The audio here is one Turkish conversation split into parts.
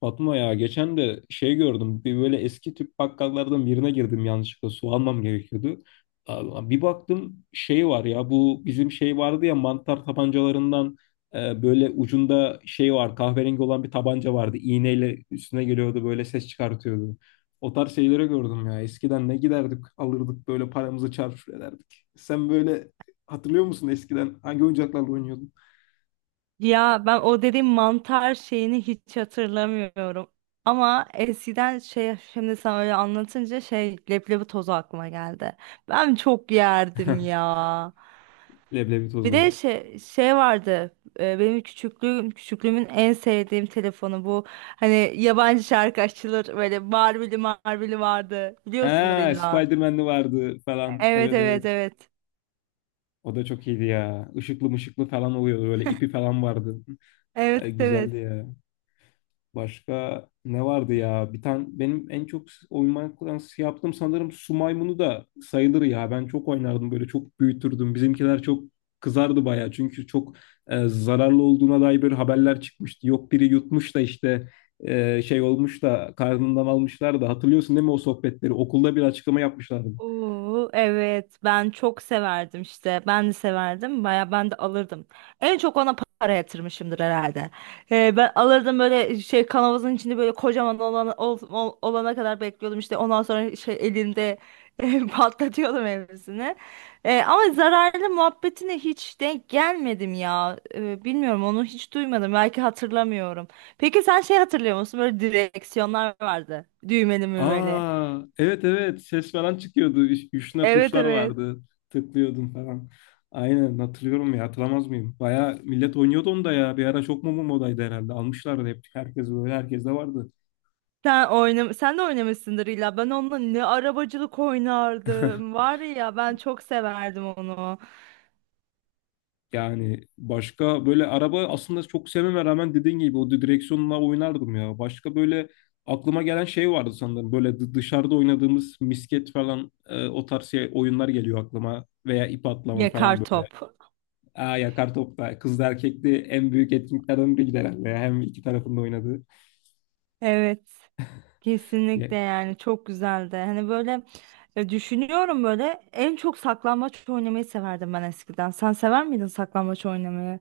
Fatma ya geçen de şey gördüm bir böyle eski tüp bakkallardan birine girdim yanlışlıkla su almam gerekiyordu. Aa, bir baktım şey var ya bu bizim şey vardı ya mantar tabancalarından böyle ucunda şey var kahverengi olan bir tabanca vardı. İğneyle üstüne geliyordu böyle ses çıkartıyordu. O tarz şeyleri gördüm ya eskiden ne giderdik alırdık böyle paramızı çarçur ederdik. Sen böyle hatırlıyor musun eskiden hangi oyuncaklarla oynuyordun? Ya ben o dediğim mantar şeyini hiç hatırlamıyorum. Ama eskiden şimdi sen öyle anlatınca leblebi tozu aklıma geldi. Ben çok yerdim ya. Leblebi Bir de tozu. şey vardı. Benim küçüklüğümün en sevdiğim telefonu bu. Hani yabancı şarkı açılır böyle Marveli vardı. Biliyorsundur Aa, illa. Spider-Man'li vardı falan. Evet, Evet evet, evet. evet. O da çok iyiydi ya. Işıklı mışıklı falan oluyordu. Böyle ipi falan vardı. Evet, Güzeldi evet. ya. Başka ne vardı ya? Bir tane benim en çok oymaktan yaptığım sanırım su maymunu da sayılır ya. Ben çok oynardım böyle çok büyütürdüm. Bizimkiler çok kızardı bayağı. Çünkü çok zararlı olduğuna dair böyle haberler çıkmıştı. Yok biri yutmuş da işte şey olmuş da karnından almışlar da hatırlıyorsun değil mi o sohbetleri? Okulda bir açıklama yapmışlardı. Oo, evet, ben çok severdim, işte ben de severdim baya, ben de alırdım, en çok ona para yatırmışımdır herhalde. Ben alırdım böyle şey kanavazın içinde böyle kocaman olana kadar bekliyordum, işte ondan sonra şey elimde patlatıyordum hepsini. Ama zararlı muhabbetine hiç denk gelmedim ya. Bilmiyorum, onu hiç duymadım, belki hatırlamıyorum. Peki sen şey hatırlıyor musun, böyle direksiyonlar vardı düğmeli mümeli. Aa, evet evet ses falan çıkıyordu. Üstüne Evet, tuşlar evet. vardı. Tıklıyordum falan. Aynen hatırlıyorum ya hatırlamaz mıyım? Baya millet oynuyordu onu da ya. Bir ara çok mu modaydı herhalde. Almışlardı hep. Herkes böyle herkes de vardı. Sen de oynamışsındır illa. Ben onunla ne arabacılık oynardım. Var ya, ben çok severdim onu. Yani başka böyle araba aslında çok sevmeme rağmen dediğin gibi o direksiyonla oynardım ya. Başka böyle aklıma gelen şey vardı sanırım. Böyle dışarıda oynadığımız misket falan o tarz şey, oyunlar geliyor aklıma. Veya ip atlama Yakar falan böyle. top. Aa, yakar topta. Kızlı erkekli en büyük etkinliklerden biriydi herhalde. Hem iki tarafında oynadığı. Evet. Kesinlikle, yani çok güzeldi. Hani böyle, düşünüyorum böyle en çok saklambaç oynamayı severdim ben eskiden. Sen sever miydin saklambaç oynamayı?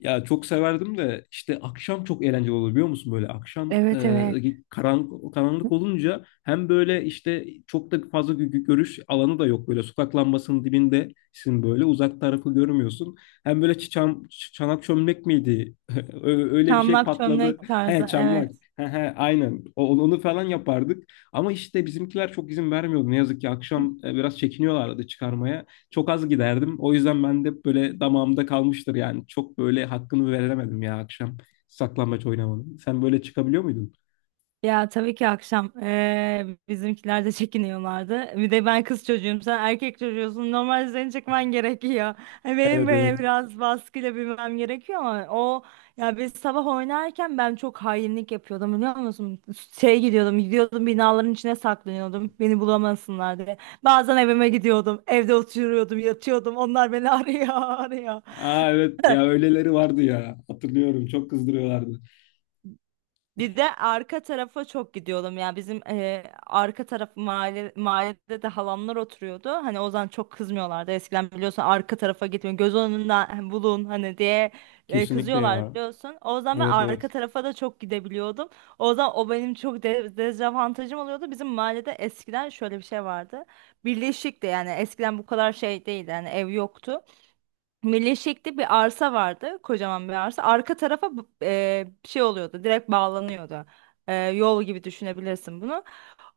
Ya çok severdim de işte akşam çok eğlenceli oluyor biliyor musun böyle akşam Evet, evet. Karanlık olunca hem böyle işte çok da fazla görüş alanı da yok böyle sokak lambasının dibindesin böyle uzak tarafı görmüyorsun hem böyle çanak çömlek miydi Öyle bir şey Çamlak patladı çömlek he tarzı. çamlak Evet. he he aynen. Onu falan yapardık ama işte bizimkiler çok izin vermiyordu ne yazık ki akşam biraz çekiniyorlardı çıkarmaya. Çok az giderdim. O yüzden ben de böyle damağımda kalmıştır yani. Çok böyle hakkını veremedim ya akşam saklambaç oynamanın. Sen böyle çıkabiliyor muydun? Ya tabii ki akşam bizimkiler de çekiniyorlardı. Bir de ben kız çocuğum, sen erkek çocuğusun. Normalde seni çekmen gerekiyor. Hani benim Evet evet. böyle biraz baskıyla bilmem gerekiyor ama o. Ya biz sabah oynarken ben çok hainlik yapıyordum biliyor musun? Gidiyordum, binaların içine saklanıyordum. Beni bulamasınlar diye. Bazen evime gidiyordum, evde oturuyordum, yatıyordum. Onlar beni arıyor, arıyor. Aa, evet ya öyleleri vardı ya. Hatırlıyorum çok kızdırıyorlardı. Bir de arka tarafa çok gidiyordum. Yani bizim arka taraf mahallede de halamlar oturuyordu. Hani o zaman çok kızmıyorlardı. Eskiden biliyorsun arka tarafa gitmeyin, göz önünden bulun hani diye Kesinlikle kızıyorlar ya. biliyorsun. O zaman ben Evet arka evet. tarafa da çok gidebiliyordum. O zaman o benim çok de dezavantajım oluyordu. Bizim mahallede eskiden şöyle bir şey vardı. Birleşikti, yani eskiden bu kadar şey değildi. Yani ev yoktu. Melekşek'te bir arsa vardı. Kocaman bir arsa. Arka tarafa şey oluyordu. Direkt bağlanıyordu. E, yol gibi düşünebilirsin bunu.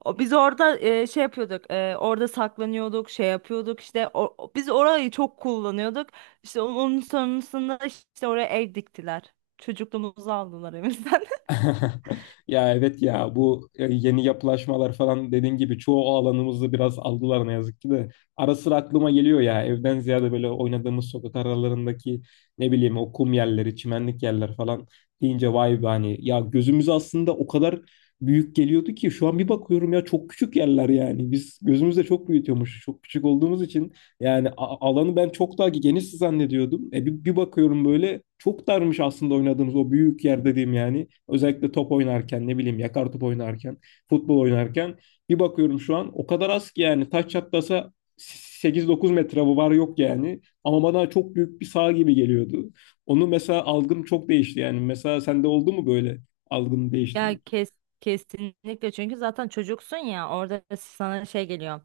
O, biz orada şey yapıyorduk. Orada saklanıyorduk. Şey yapıyorduk. İşte biz orayı çok kullanıyorduk. İşte onun sonrasında işte oraya ev diktiler. Çocukluğumuzu aldılar evimizden. Ya evet ya bu yeni yapılaşmalar falan dediğin gibi çoğu alanımızı biraz aldılar ne yazık ki de. Ara sıra aklıma geliyor ya evden ziyade böyle oynadığımız sokak aralarındaki ne bileyim o kum yerleri, çimenlik yerler falan deyince vay be hani ya gözümüz aslında o kadar büyük geliyordu ki şu an bir bakıyorum ya çok küçük yerler yani. Biz gözümüzde çok büyütüyormuş. Çok küçük olduğumuz için yani alanı ben çok daha geniş zannediyordum. Bir bakıyorum böyle çok darmış aslında oynadığımız o büyük yer dediğim yani. Özellikle top oynarken ne bileyim yakar top oynarken, futbol oynarken bir bakıyorum şu an o kadar az ki yani taç çatlasa 8-9 metre bu var yok yani. Ama bana çok büyük bir sağ gibi geliyordu. Onu mesela algım çok değişti yani. Mesela sende oldu mu böyle algın değişti? Ya kes, Kesinlikle, çünkü zaten çocuksun ya, orada sana şey geliyor.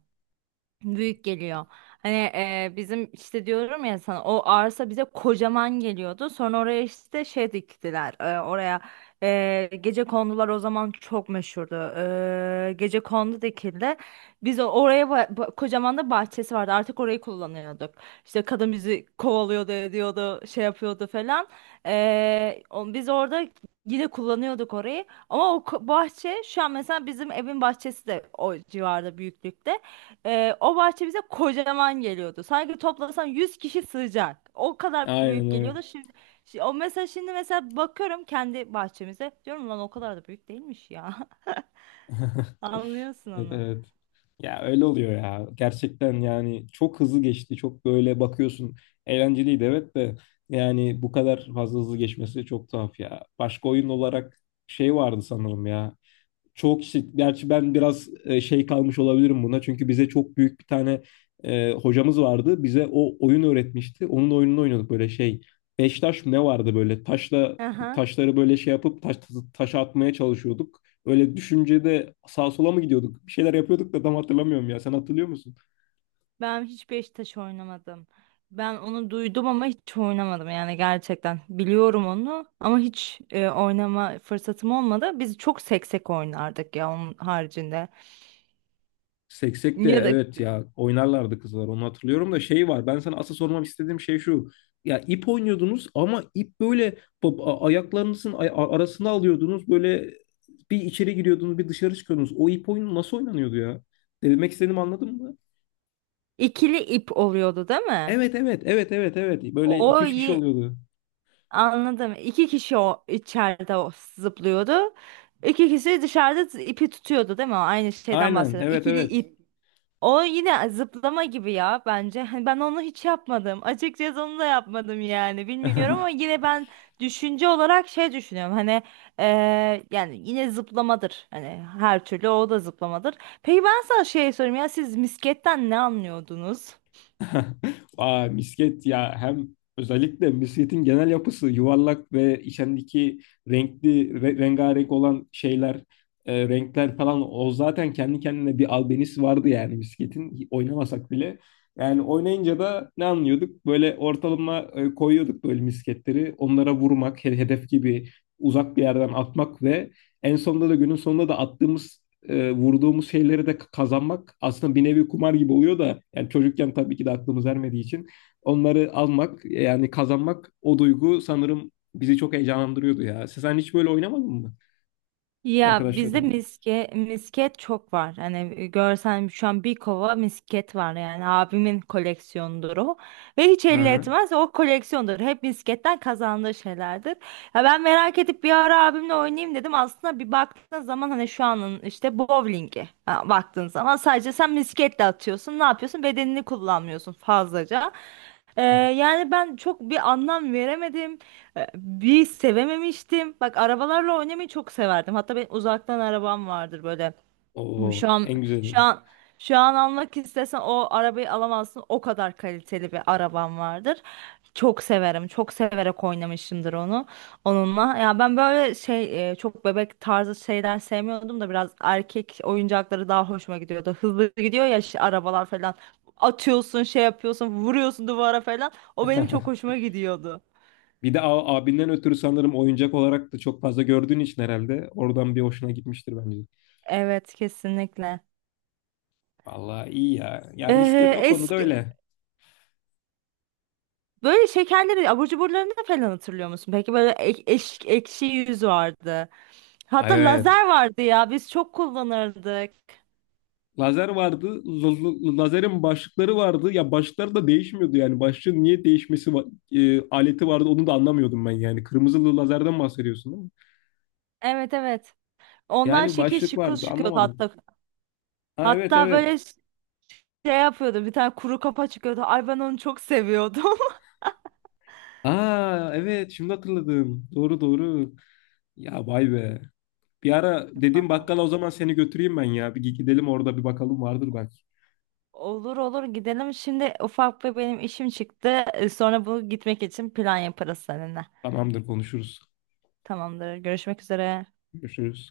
Büyük geliyor. Hani bizim işte diyorum ya sana, o arsa bize kocaman geliyordu. Sonra oraya işte şey diktiler. Oraya gece kondular, o zaman çok meşhurdu. E, gece kondu dikildi. Biz oraya kocaman da bahçesi vardı. Artık orayı kullanıyorduk. İşte kadın bizi kovalıyordu, ediyordu, şey yapıyordu falan. Biz orada yine kullanıyorduk orayı. Ama o bahçe, şu an mesela bizim evin bahçesi de o civarda büyüklükte. O bahçe bize kocaman geliyordu. Sanki toplasan 100 kişi sığacak. O kadar büyük Aynen öyle. geliyordu. O mesela şimdi mesela bakıyorum kendi bahçemize. Diyorum lan o kadar da büyük değilmiş ya. Anlıyorsun Evet, onu. evet. Ya öyle oluyor ya. Gerçekten yani çok hızlı geçti. Çok böyle bakıyorsun. Eğlenceliydi evet de yani bu kadar fazla hızlı geçmesi çok tuhaf ya. Başka oyun olarak şey vardı sanırım ya çoğu kişi gerçi ben biraz şey kalmış olabilirim buna. Çünkü bize çok büyük bir tane hocamız vardı. Bize o oyun öğretmişti. Onun oyununu oynuyorduk böyle şey. Beş taş mı ne vardı böyle? Taşla Aha. taşları böyle şey yapıp taşa atmaya çalışıyorduk. Öyle düşüncede sağa sola mı gidiyorduk? Bir şeyler yapıyorduk da tam hatırlamıyorum ya. Sen hatırlıyor musun? Ben hiç Beşiktaş oynamadım. Ben onu duydum ama hiç oynamadım yani gerçekten. Biliyorum onu ama hiç oynama fırsatım olmadı. Biz çok seksek oynardık ya onun haricinde. Seksek de Ya da evet ya oynarlardı kızlar onu hatırlıyorum da şey var ben sana asıl sormak istediğim şey şu ya ip oynuyordunuz ama ip böyle ayaklarınızın arasına alıyordunuz böyle bir içeri giriyordunuz bir dışarı çıkıyordunuz o ip oyunu nasıl oynanıyordu ya demek istediğimi anladın mı? ikili ip oluyordu değil mi? Evet evet evet evet evet böyle iki O. üç kişi oluyordu Anladım. İki kişi o içeride o zıplıyordu. İki kişi dışarıda ipi tutuyordu değil mi? Aynı şeyden aynen bahsediyorum. evet İkili evet. ip. O yine zıplama gibi ya bence. Hani ben onu hiç yapmadım. Açıkçası onu da yapmadım yani. Bilmiyorum, ama yine ben düşünce olarak şey düşünüyorum. Hani yani yine zıplamadır. Hani her türlü o da zıplamadır. Peki ben sana şey sorayım, ya siz misketten ne anlıyordunuz? Aa, misket ya hem özellikle misketin genel yapısı yuvarlak ve içindeki renkli rengarenk olan şeyler renkler falan o zaten kendi kendine bir albenisi vardı yani misketin oynamasak bile. Yani oynayınca da ne anlıyorduk? Böyle ortalama koyuyorduk böyle misketleri. Onlara vurmak, hedef gibi uzak bir yerden atmak ve en sonunda da günün sonunda da attığımız vurduğumuz şeyleri de kazanmak aslında bir nevi kumar gibi oluyor da yani çocukken tabii ki de aklımız ermediği için onları almak yani kazanmak o duygu sanırım bizi çok heyecanlandırıyordu ya. Sen hiç böyle oynamadın mı Ya bizde arkadaşlarınla? Misket çok var. Hani görsen şu an bir kova misket var, yani abimin koleksiyonudur o. Ve hiç Hı elli hı. etmez o koleksiyondur. Hep misketten kazandığı şeylerdir. Ya ben merak edip bir ara abimle oynayayım dedim. Aslında bir baktığın zaman hani şu anın işte bowlingi ha, baktığın zaman sadece sen misketle atıyorsun. Ne yapıyorsun? Bedenini kullanmıyorsun fazlaca. Ee, Yani ben çok bir anlam veremedim. E, bir sevememiştim. Bak arabalarla oynamayı çok severdim. Hatta benim uzaktan arabam vardır böyle. Şu Oo, an en güzeli. şu an Şu an almak istesen o arabayı alamazsın. O kadar kaliteli bir arabam vardır. Çok severim. Çok severek oynamışımdır onunla. Ya ben böyle şey çok bebek tarzı şeyler sevmiyordum da biraz erkek oyuncakları daha hoşuma gidiyordu. Hızlı gidiyor ya işte arabalar falan. Atıyorsun, şey yapıyorsun, vuruyorsun duvara falan. O benim çok hoşuma gidiyordu. Bir de abinden ötürü sanırım oyuncak olarak da çok fazla gördüğün için herhalde oradan bir hoşuna gitmiştir bence. Evet, kesinlikle. Vallahi iyi ya. Ya misket o konuda Eski öyle. böyle şekerleri, abur cuburlarını falan hatırlıyor musun? Peki böyle ekşi yüz vardı. Hatta Evet. lazer vardı ya, biz çok kullanırdık. Lazer vardı. Lazerin başlıkları vardı. Ya başlıkları da değişmiyordu yani. Başlığın niye değişmesi aleti vardı onu da anlamıyordum ben yani. Kırmızılı lazerden bahsediyorsun değil mi? Evet, evet. Ondan Yani şekil başlık şıkıl vardı çıkıyordu anlamadım. hatta. Ha evet Hatta evet. böyle şey yapıyordu, bir tane kuru kafa çıkıyordu. Ay ben onu çok seviyordum. Aa, evet şimdi hatırladım. Doğru doğru. Ya vay be. Bir ara dediğim Aa, bakkala o zaman seni götüreyim ben ya. Bir gidelim orada bir bakalım vardır belki. olur olur, gidelim. Şimdi ufak bir benim işim çıktı. Sonra bu gitmek için plan yaparız seninle. Tamamdır konuşuruz. Tamamdır. Görüşmek üzere. Görüşürüz.